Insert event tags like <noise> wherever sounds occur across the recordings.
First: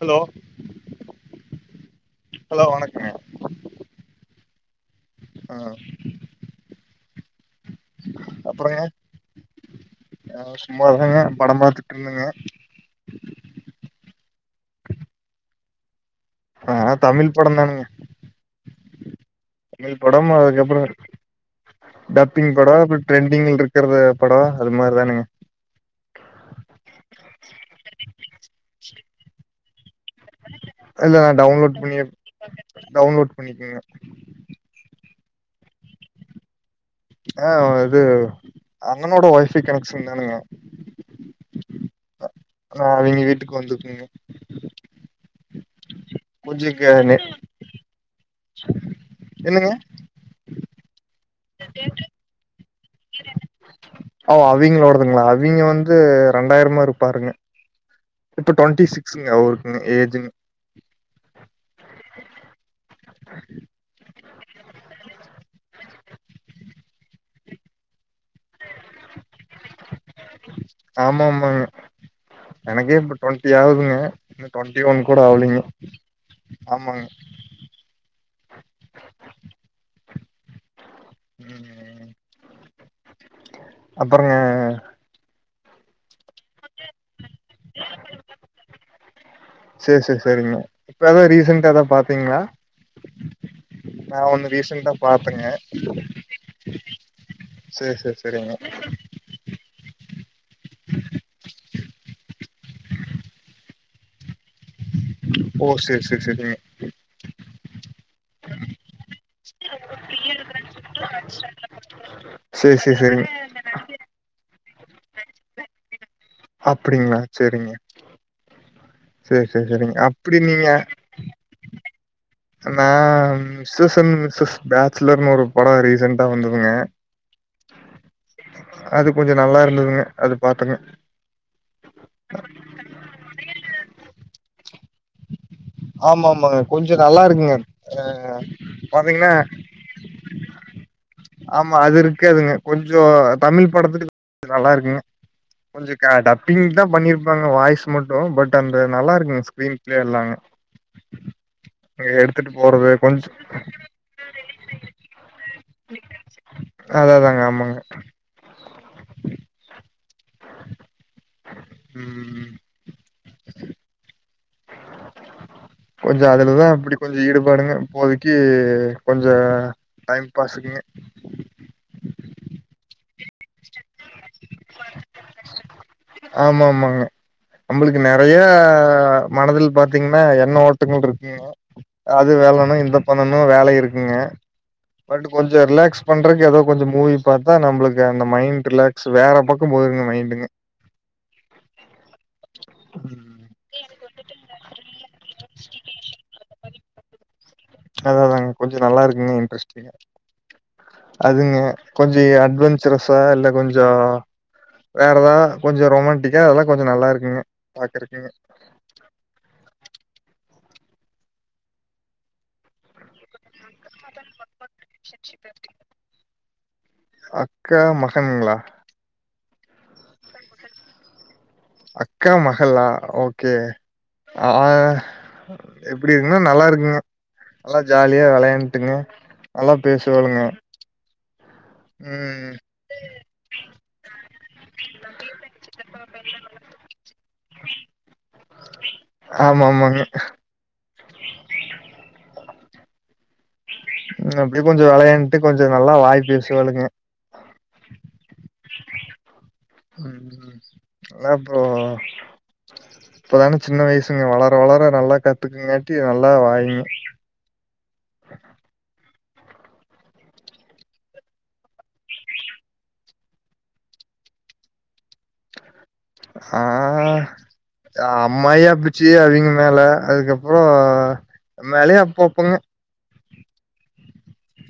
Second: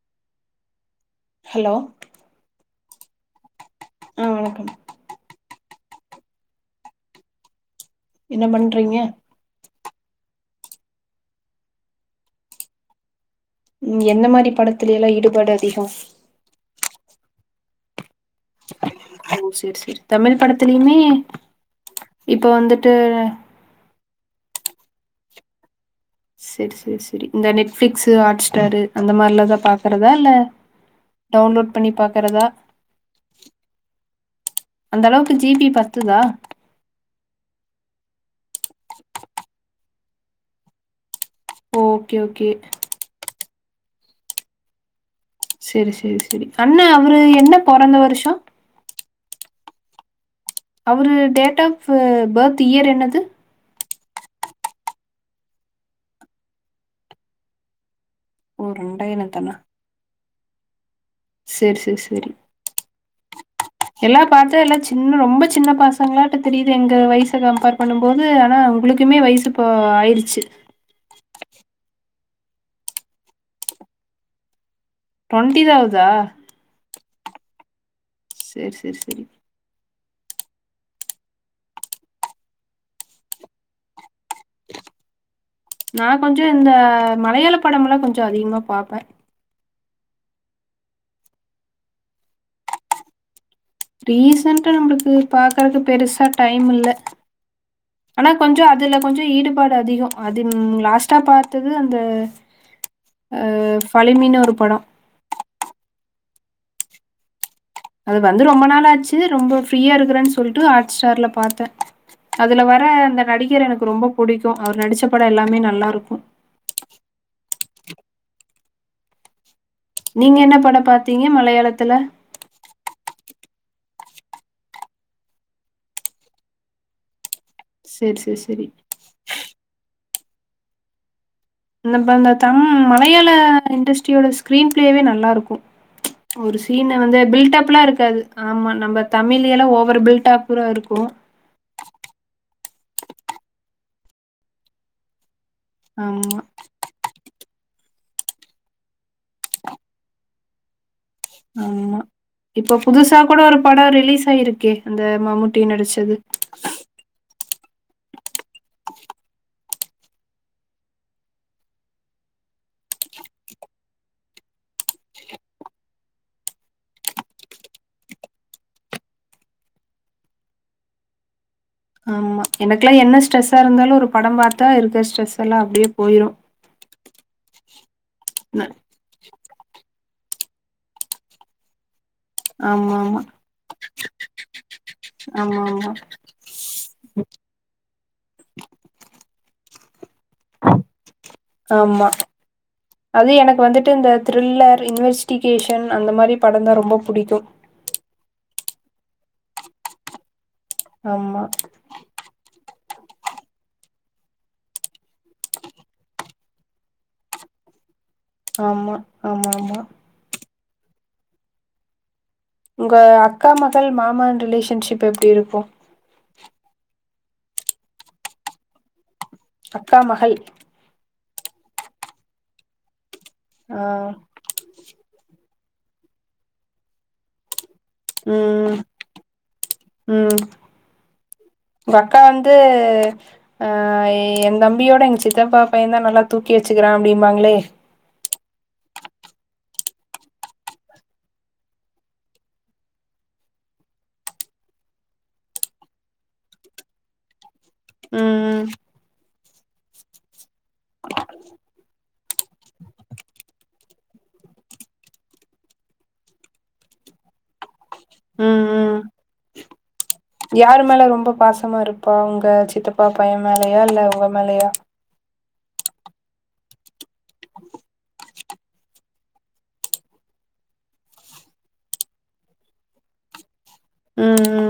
Hello hello hello வணக்கங்கா ஆ வணக்கம் அ என்ன அப்றங்க பண்றீங்க ஆ சும்மாதாங்க படம் பாத்துட்டு இருந்தங்க ம் என்ன மாரி படத்தில எல்லாம் ஈடுபாடு அதிகம் ஆ தமிழ் படம் தானுங்க ஓ சேரி தமிழ் சேரி படம் அதுக்கப்பறம் படத்துலயுமே இப்ப டப்பிங் படம் வந்துட்டு அப்பறம் ட்ரெண்டிங் இருக் க்றது படம் அத மாரிதானுங்க செரி செரி செரி இந்த நெட்ஃபிளிக்ஸு ஹாட்ஸ்டாரு அந்த மாரிலாதா பாக்குறதா இல்ல இல்ல நா டவுன்லோட் பண்ணி டவுன்லோட் பண்ணிக்ங்க அந்த அளவுக்கு ஜிபி பத்துதா ஆ இது அண்ணனோட ஒய்ஃபை கனெக்க்ஷன் தானுங்க ஓகே ஓகே ஆ ஈவினிங் வீட்டுக்கு வந்துருக்கங்க செரி செரி செரி கொஞ்சோ கண்ணா க அவரு நெட் என்ன பொறந்த வருஷம் என்னங்க அவரு date of H birth year என்னது ஓ அவிங்களோடதுங்களா அவங்க வந்து ரெண்டாயிரமா இருப்பாருங்க இப்ப ஓ டுவெண்டி சிக்ஸ்ங்க ரெண்டாயிரத்தானா அவருக்குங்க ஏஜ் செரி செரி செரி எல்லாம் பாத்த எல்லாம் சின்ன ரொம்ப சின்ன பாச் சங்களாட்ட தெரியுது எங்க வயசை கம்பேர் பண்ணும் போது ஆனா உங்களுக்குமே வயசு இப்போ ஆயிடுச்சு ஆமா ஆமாங்க எனக்கே இப்ப ட்வெண்ட்டி ஆகுதுங்க இன்னு ட்வெண்டி ஒன் கூட அவ்ளுங்க டுவெண்ட்டி தா ஆவுதா ஆமாங்க செரி செரி செரி அப்றங்க நான் கொஞ்சம் இந்த மலையாள படம் எல்லாம் கொஞ்சம் அதிகமா பாப்பே செரி செரி செரிங்க இப்ப ஏதா ரீசன்டா எதா பாத்தீங்களா நா ஒன்னு ரீசன்டா ரீசெண்டா நம்மளுக்கு பாத்தங்க பாக்குறக்கு பெருசா டைம் இல்ல சேரி சேரி ஆனா சேரிங்க கொஞ்சம் அதுல கொஞ்சம் ஈடுபாடு அதிகம் அது லாஸ்ட்டா பாத்தது அந்த அ ஃபலிமினு ஒரு படம் ஓ செரி செரி செரி அது வந்து ரொம்ப நாள் ஆச்சு ரொம்ப ஃப்ரீயா இருக்குறன்னு சொல்லிட்டு ஸ்டார்ல பாத்தே அதுல சேரி வர சேரி அந்த சேரிங்க நடிகர் எனக்கு ரொம்போ புடிக்கு அவர் நடிச்ச படோ எல்லாமே நல்லாருக்கு அப்டிங்களா செரிங்க செரி செரி சரிங்க நீங்க என்ன படம் பாத்தீங்க மலையாளத்துல நா ஸீசன் சிக்ஸ் பேச்சுலர்ன்னு ஒரு படோ ரீசன்டா வந்ததுங்க செரி செரி செரி அது கொஞ்சம் நல்லா இருந்ததுங்க அது பாத்தங்க அந்த தம் மலையாள இண்டஸ்ட்ரியோட ஸ்கிரீன் பிளேவே நல்லா இருக்கும் ஆமா ஆமாங்க ஒரு சீன் கொஞ்சோ நல்லா வந்து இருக்குங்க பில்டப்லா ஆ இருக்காது ஆமா நம்ம பாத்தீங்கன்னா தமிழயுலா ஓவர் பில்டப் ப்றா இருக்கும் ஆமா அது இருக்காதுங்க கொஞ்ச தமிழ் படத்துக்கு இது நல்லா இருக்குங்க கொஞ்ச க ஆமா டப்பிங் தா பண்ணிருப்பாங்க வாய்ஸ் மட்டு பட் அந்த நல்லா இருக்குங்க ஸ்கிரீன் பிளே எல்லாமே ஆமா இப்ப போறது புதுசா கொஞ்ச கூட ஒரு படம் ரிலீஸ் ஆயிருக்கே அந்த மம்முட் டி நடிச்சது அதேதாங்க ஆமாங்க ம் கொஞ்ச அதுலதா அப்டி கொஞ்ச ஈடுபாடுங்க இப்போதைக்கி கொஞ்ச டைம்பாஸ்க்குங்க ஆமா எனக்கெல்லா என்ன சொ ஸ்ட்ரெஸ்சா இருந்தாலு ஒருபடம் பாத்தா இருக்க ஸ்ட்ரெஸ் எல்லா அப்டியே போயிரு ஆமா ஆமாங்க நமளுக்கு நெறைய மனதில் பாத்தீங்கன்னா எண்ண ஓட்டங்கள் இருக்குங்க அது ஆமா வேலனு ஆமா இத பண்ணணு வேல இருக்குங்க பட் ஆமா கொஞ்சோ ஆமா ரிலாக்ஸ் பண்றதுக்கு ஏதோ கொஞ்சோ மூவி பாத்தா நம்பளுக்கு அந்த மைண்ட் ரிலாக்ஸ் வேற பக்கோ போயிருங்க மைண்டுங்க ஆமா அது ம். எனக்கு வந்துட்டு இந்த த்ரில்லர் இன்வெஸ் டிகேஷன் அந்த மாரி படம் தா ரொம்ப புடிக்கு அதாதாங்க கொஞ்ச நல்லா இருக்குங்க இன்ட்ரெஸ்ட்டிங்கா ஆமா அதுங்க கொஞ்ச அட்வெஞ்சரஸ்சா இல்ல கொஞ்சோ வேற ஏதா கொஞ்ச ரொமண்டிக்கா அதெல்லா கொஞ்ச நல்லா இருக்குங்க பாக்குறக்குங்க ஆமா ஆமா ஆமா உங்க அக்கா மகள் மாமன் ரிலேஷன்ஷிப் எப்டி இருக்கு <inaudible> அக்கா மகன்ங்ளா அக்கா மகள் அக்கா மகள்லா ஓகே ஆ ஆ எப்டி இருக்குன்னா நல்லா இருக்குங்க நல்லா ஜாலியா ம் விளையாண்டுங்க நல்லா ம் பேசுவனுங்க உங்க அக்கா வந்து ஆ எ தம்பியோட எங்க சித்தப்பா பைய தா நல்லா தூக்கி வச்சுக்றா அப்டிம்பாங்ளே ஆமா ஆமாங்க ம் அப்டி கொஞ்ச வெளையாண்ட்டு கொஞ்சோ நல்லா வாய் பேசுவாளுங்க ம்ம் ம் அத அப்றோ இப்பதானே சின்ன வயசுங்க வளர வளர நல்லா கத்துக்குங்கான்டி நல்லா வாயிங்க ம் ம் யாரு மேல ரொம்ப பாசமா இருப்பா உங்க சித்தப்பா பைய மேலயா இல்ல உங்க மேலயா ஆ அம்மாயி அப்புச்சு அவீங்க மேல அதுக்கப்றோ எ மேலேயு அப்பப்பங்க ம் ம்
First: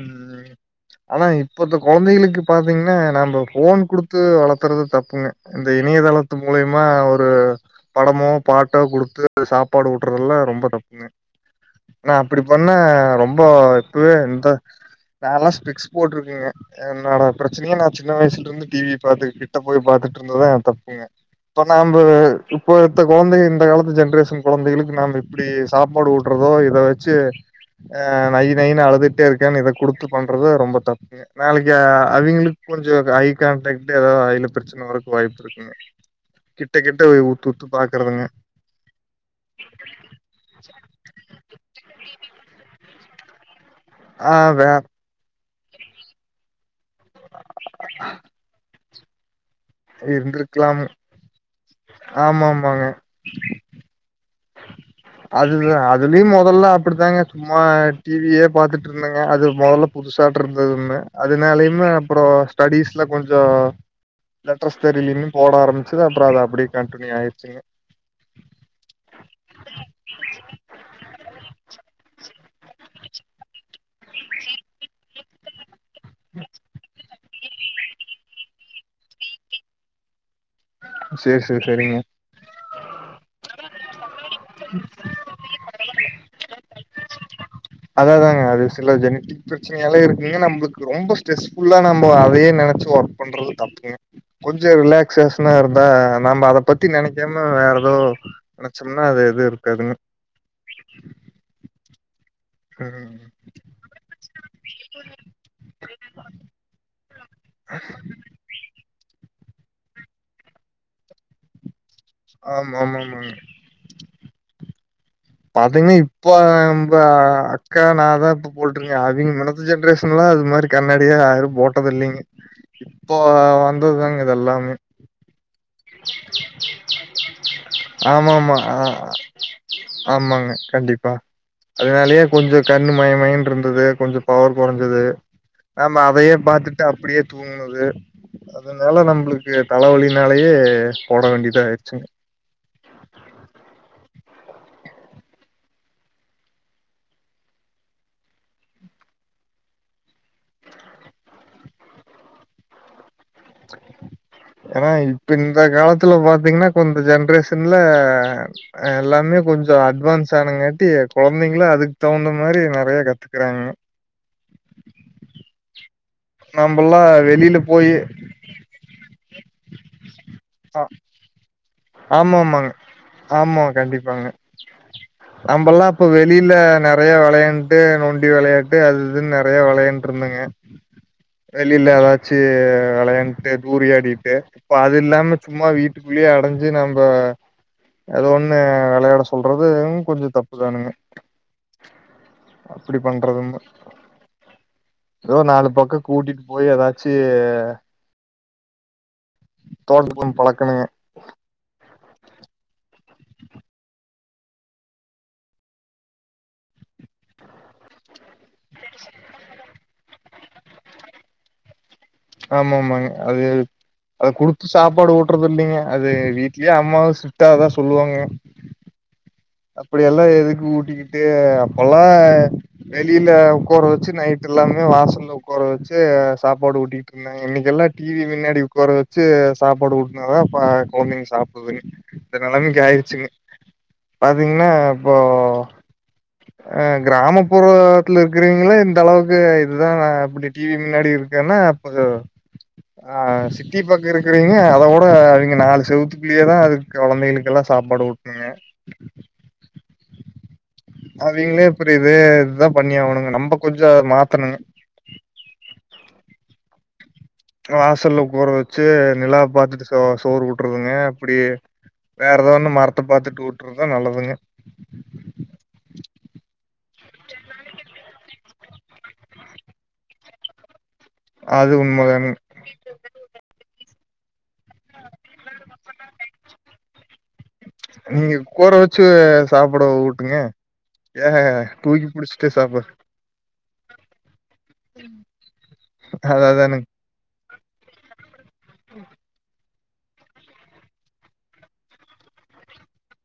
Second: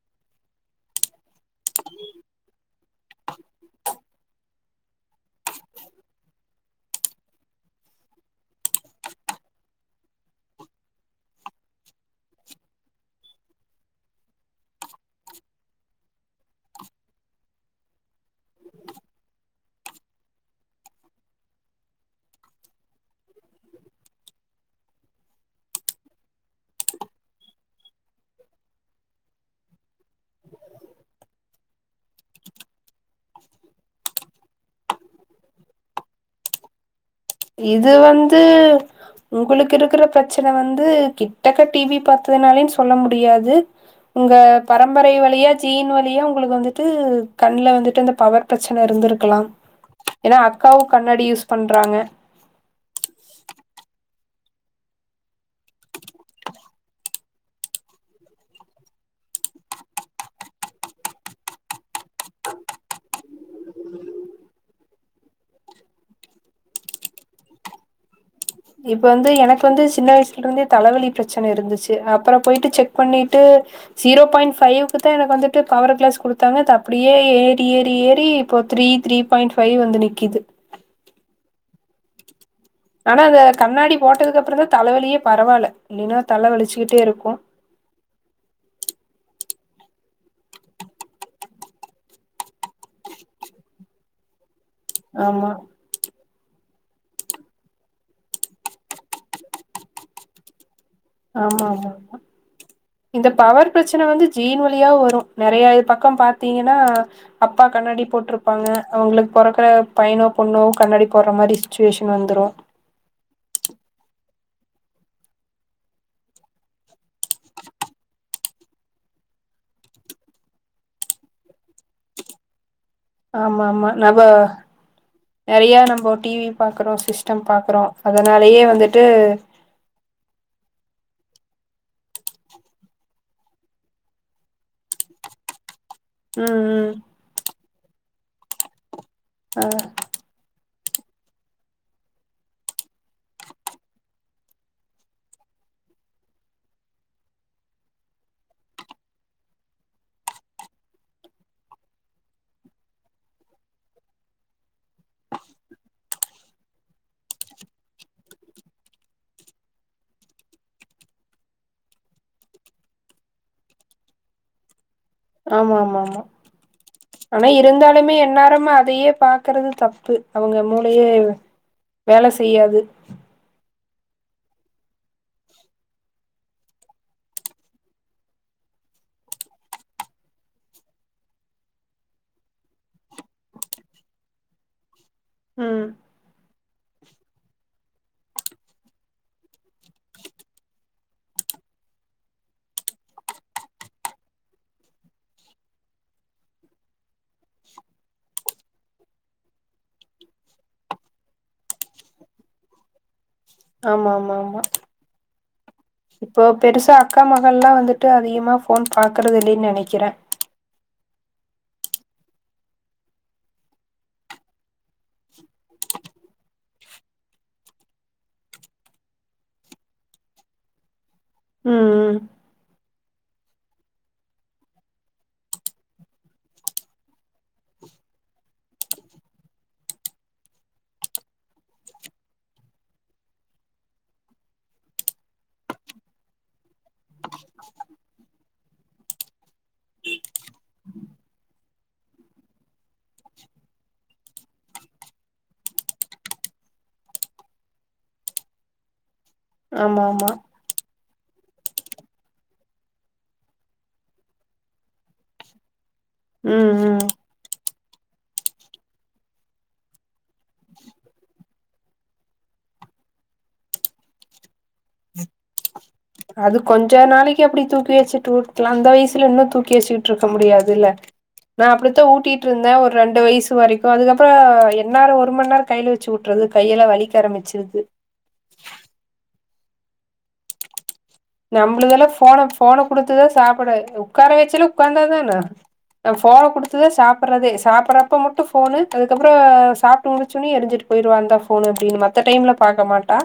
ம் ஆனா இப்பத்த கொழந்தைகளுக்கு பாத்தீங்கன்னா நம்ப ஃபோன் குடுத்து வளர்த்துறது தப்புங்க இந்த இணையதளத்து மூலியமா ஒரு படமோ பாட்டோ குடுத்து சாப்பாடு உட்டுறதெல்லா ரொம்ப தப்புங்க நா அப்படி பண்ணா ரொம்ப இப்பவே இந்த நாலா ஸ்பெக்ஸ் போட்ருக்கங்க என்னோட பிரச்சனையே நா சின்ன வயசுலருந்து டிவி பாத்து கிட்ட போய் பாத்துட்டுருந்ததுதா தப்புங்க இப்ப நம்ப இப்போத்த கொழந்தைங்க இந்த காலத்து ஜென்ரேஷன் கொழந்தைகளுக்கு நாம அப்டியே சாப்பாடு உட்றதோ இத வச்சே நயின்னு அழுதுகிட்டே இருக்கான்னு இத குடுத்து பண்றது ரொம்ப தப்பு நாளைக்கி அவிங்களுக்கு கொஞ்சோ ஐ கான்டாக்ட் ஏதாவது ஐல பிரச்சன வரத்துக்கு வாய்ப்புருக்கு கிட்ட கிட்ட உத்து உத்து பாக்குறதுங்க அ உங்களுக்கு இருக்கற பிரச்சன வந்து கிட்டக்க டி வி பாத்ததுனால சொல்ல முடியாது உங்க ஆ வே பரம்பரை வழியா ஜீன் வழியா உங்களுக்கு வந்துட்டு கண்ல வந்துட்டு அந்த பவர் பிரச்சன இருந்திருக்கலா ஏன்னா அக்காவு இருந்திருக்கலாம் கண்ணாடி யூஸ் பண்றாங்க ஆமா ஆமாங்க அதுதா அதுலயு மொதல்ல அப்படித்தாங்க சும்மா டி வியே பாத்துட்டு இருந்தேங்க அது மொதல் புதுசாட்டுருந்ததுமே அதனாலயுமே அப்புறோ ஸ்டடிஸ்ல கொஞ்சோ லெடர்ஸ் தெரியலன்னனு போட ஆரம்பிச்சி அப்புறோ அது அப்டியே கன்டினியூ ஆயிடுச்சுங்க இப்ப வந்து எனக்கு வந்து சின்ன வயசுல்ருந்தே தலைவலி பிரச்சன இருந்துச்சு அப்புறோ போயிட்டு செக் பண்ணிட்டு ஜீரோ பாயிண்ட் ஃபைவுக்கு தா எனக்கு வந்து ட்டு பவர் கிளாஸ் குடுத்தாங்க தப்படியே ஏறி ஏறி ஏறி இப்போ த்ரீ த்ரீப் பாயிண்ட் ஃபைவ் வந்து நிக்கிது சேர் சேர் செரிங்க ஆனா அந்த கண்ணாடி போட்டதுக்கு அப்புறோ தா தலைவலியே பரவால்ல இல்லன்னா தல வலிச்சக்கிட்டேருக்கு அத அதாங்க அது சில ஜெனிடிக் பிரச்சனையால இருக்குங்க நம்பளுக்கு ரொம்ப ஸ்ட்ரெஸ் ஃபுல்லா நம்போ அதயே நெனைச்சு ஒர்க் பண்றது தப்புங்க கொஞ்சோ ரிலாக்ஸ் ஆமா சேசனா இருக் இப்ப நாம அத பத்தி நெனைக்காம வேற ஏதோ நெனைச்சோம்னா அது எது இருக்காதுன்னு ஆமாமா ஆமா ம் இந்த பவர் பிரச்சன வந்து ஜின் வழியாவு வரு நறைய இது பக்கோ பாத்தீங்கன்னா அப்பா கண்ணாடி போட்ருப்பாங்க அவங்களுக்கு பொறக்குற பையனோ பொண்ணோ கண்ணாடி போடற மாரி சுச்சுவேஷன் வந்துரும் ஆமா ஆமா ஆமாமாங்க அதயுமே இப்போ நம்ப அக்கா நாதா போட்ருங்க அதுங்க நெனச்சிட்ருக்குங்க அது மாரி கண்ணாடியா யாரு போட்டதில்லைங்க இப்போ வந்தது தாங்க இதெல்லாமே நெறையா நம்ம டி வி பாக்குறோ சிஸ்டோ பாக்குறோ ஆமா ஆமா அதனாலயே வந்துட்டு அ ஆமாங்க கண்டிப்பா அதனாலயே கொஞ்சோ கண்ணு மயமயன்னுருந்தது கொஞ்சோ பவர் கொறைஞ்சது நாம அதையே ம் பாத்துட்டு ம் அப்டியே தூங்குனது அதனால நம்பளுக்கு ஆ தலவலின் அதனாலயே போட வேண்டியதாயிடுச்சுங்க ஏங்க இப்ப இந்த காலத் துல பாத்தீங்கன்னா இப்ப இந்த ஜென்ரேஷன்ல எல்லாமே கொஞ்சோ அட்வான்ஸ் ஆனங்காட்டி கொழந்தைங்கள்லா அதுக்கு தகுந்த மாரி நறைய கத்துக்குறாங்க ஆமா ஆமாமா நம்பல்லா ஆனா வெளில போயி இருந்தாலுமே என்னாரமு அதையே பா க்கறது தப்பு அவங்க மூலையே ஆமாமாங்க ஆமா கண்டிப்பாங்க நம்பல்லா இப்ப வெளில நெறைய விளையாண்ட்டு நொண்டி விளையாண்ட்டு அதுஇதுன்னு நெறைய விளையாண்ட்டு இருந்தங்க வெளில ஏதாச்சு விளையாண்ட்டு தூரியாடிட்டு இப்ப அது இல்லாம சும்மா ம் வீட்டுக்குள்ளயே அடைஞ்சு நம்ப ஏதோ ஒண்ணு விளையாட சொல்றது கொஞ்ச தப்பு தானுங்க அப்டி பண்றதுன்தா ஏதோ நாலு பக்கம் கூட்டிட்டு போய் ஏதாச்சி தோட் <unintelligible> பழக்கணுங்க ஆமாமாமா இப்போ பெருசா அக்கா மகள்ல்லா வந்துட்டு அதிக அதிகமா போன் பாக்குறதில்லைனு நெனைக்கிறே ஆமாமாங்க அது அத குடுத்து சாப்பாடு ஊட்டறது இல்லீங்க அது வீட்லயே அம்மாவு ஸ்ட்ரிட்டாதா சொல்லுவாங்க அப்டியெல்லா எதுக்கு ஊட்டிக்கிட்டு ம் அப்பெல்லா ம் வெளில உக்கார வச்சு நைட் எல்லாமே வாசல உட்கார வச்சு சாப்பாடு ஊட்டிட்டு இருந்தாங்க இன்னைக்கெல்லா டிவி முன்னாடி உக்கார வச்சு சாப்பாடு ஊட்டுனாதா கொழந்தைங்க சாப்பிடுதுங்க இந்த நெலமைக்கி ஆயிருச்சுங்க பாத்தீங்ன்னா இப்போ அ கிராமப்புறத்தில இருக்கிறேவங்களே இந்த அளவுக்கு இதுதா நா இப்டி டிவி முன்னாடி இருக்கேன்னா <unintelligible> ஆ சிட்டி பக்கம் இருக்கறீங்க அத விட அவங்க நாலு செவத்துக்குள்ளேயே தா அதுக்கு கொழந்தைகளுக்கெல்லா சாப்பாடு ஊட் <unintelligible> ஆமாமா அவிங்களே அப்றோ இதே இதுதா பண்ணியாகணுங்க நம்ப கொஞ்சோ அத மாத்தணுங்க ம் ம் வாசல்ல உக்கார வச்சு நிலா பாத்துட்டு சோ சோறு ஊட்றதுங்க அப்டியே வேற ஏதோ ஒன்னு மரத்த பாத்துட்டு ஊட்றதுதா நல்லதுங்க அது கொஞ்ச நாளைக்கு அப்டி தூக்கி வச்சுட்டு ஊட்லா அந்த வயசுல இன்னு தூக்கி வச்சுட்டு இருக்க முடியாதுல்ல நா அது அப்டித்தா உண்மதானுங்க. ஊட்டிட்டு இருந்தே ஒரு ரெண்டு வயசு வரைக்கு அதுக்கப்றோ எந்நேரோ ஒரு மண்நேரோ கைல வச்சு ஊட்றது கையெல்லா வலிக்க ஆரம்பிச்சிருது நீங்க உக்கார வச்சு சாப்பிட ஊட்டுங்க ஏங்க தூக்கி புடிச்சுட்டே சாப்பாடு குடுத்தா சாப்பிட வைக்கணு உக்கார வைச்சாலு உக்காந்தா தான நம்ம அது போன்ன அதானுங்க. கொடுத்துதா சாப்பிட சாப்டறதே சாப்டறப்ப மட்டு ஃபோன்னு அதுக்கப்றோ சாப் சாப்பிட்டு முடிச்ச உடனே எரிஞ்சிட்டு போயிருவா இந்தா ஃபோனு அப்பிடின்னு மத்த டைம்ல பார்க்க மாட்டா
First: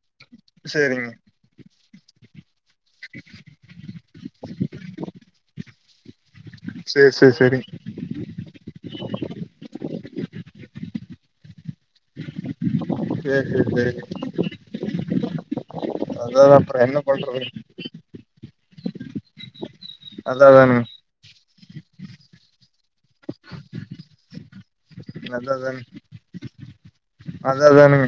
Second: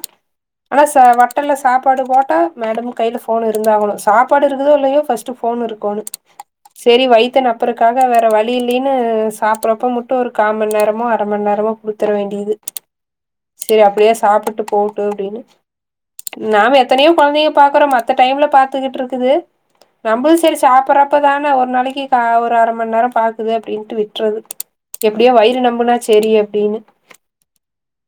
ஆனா சா சரிங்க. ஹோட்டல்ல சாப்பாடு போட்டா மேடம் கைல ஃபோன் இருந்தாகணு சாப்பாடு இருக்குதோ இல்லையோ ஃபர்ஸ்ட் ஃபோன் இருக்கோணு <inaudible> சேரி வைத்த சரிங்க. நெப்பறக்காக வேற வழி இல்லைன்னு சாப்பிடறப்போ மட்டு ஒரு கா மண்நேரமோ அரை மண்நேரமோ கொடு த்தர வேண்டியது சரி, சரி, சேரி சரிங்க. அப்டியே சாப்பிட்டு போட்டு அப்டின்னு அதான் அதான் நாம அப்புறம் என்ன எத்தனையோ பண்றதுங்க. கொழந்தைங்க பாக்குறோ மத்த டைம்ல பாத்துக்கிட்டு இருக்குது நம்மளு அது சேரி அதானுங்க. சாப்பறப்பதானே ஒரு நாளைக்கு கா ஒரு அரை மண்நேரோ பாக்குது அப்டின்ட்டு விட்றது எப்டியோ வயிறு நம்புனா சேரி அப்டின்னு அத அதானுங்க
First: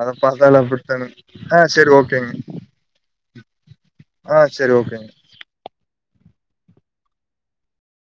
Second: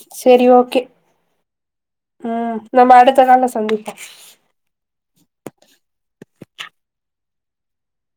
அத சேரி பார்த்தாலா ஓகே அப்டித்தானுங்க ஆ சேரி ஓகே ம் நம்ப அடுத்த கால்ல சந்திப்போ ஆ சேரி ஓகேங்க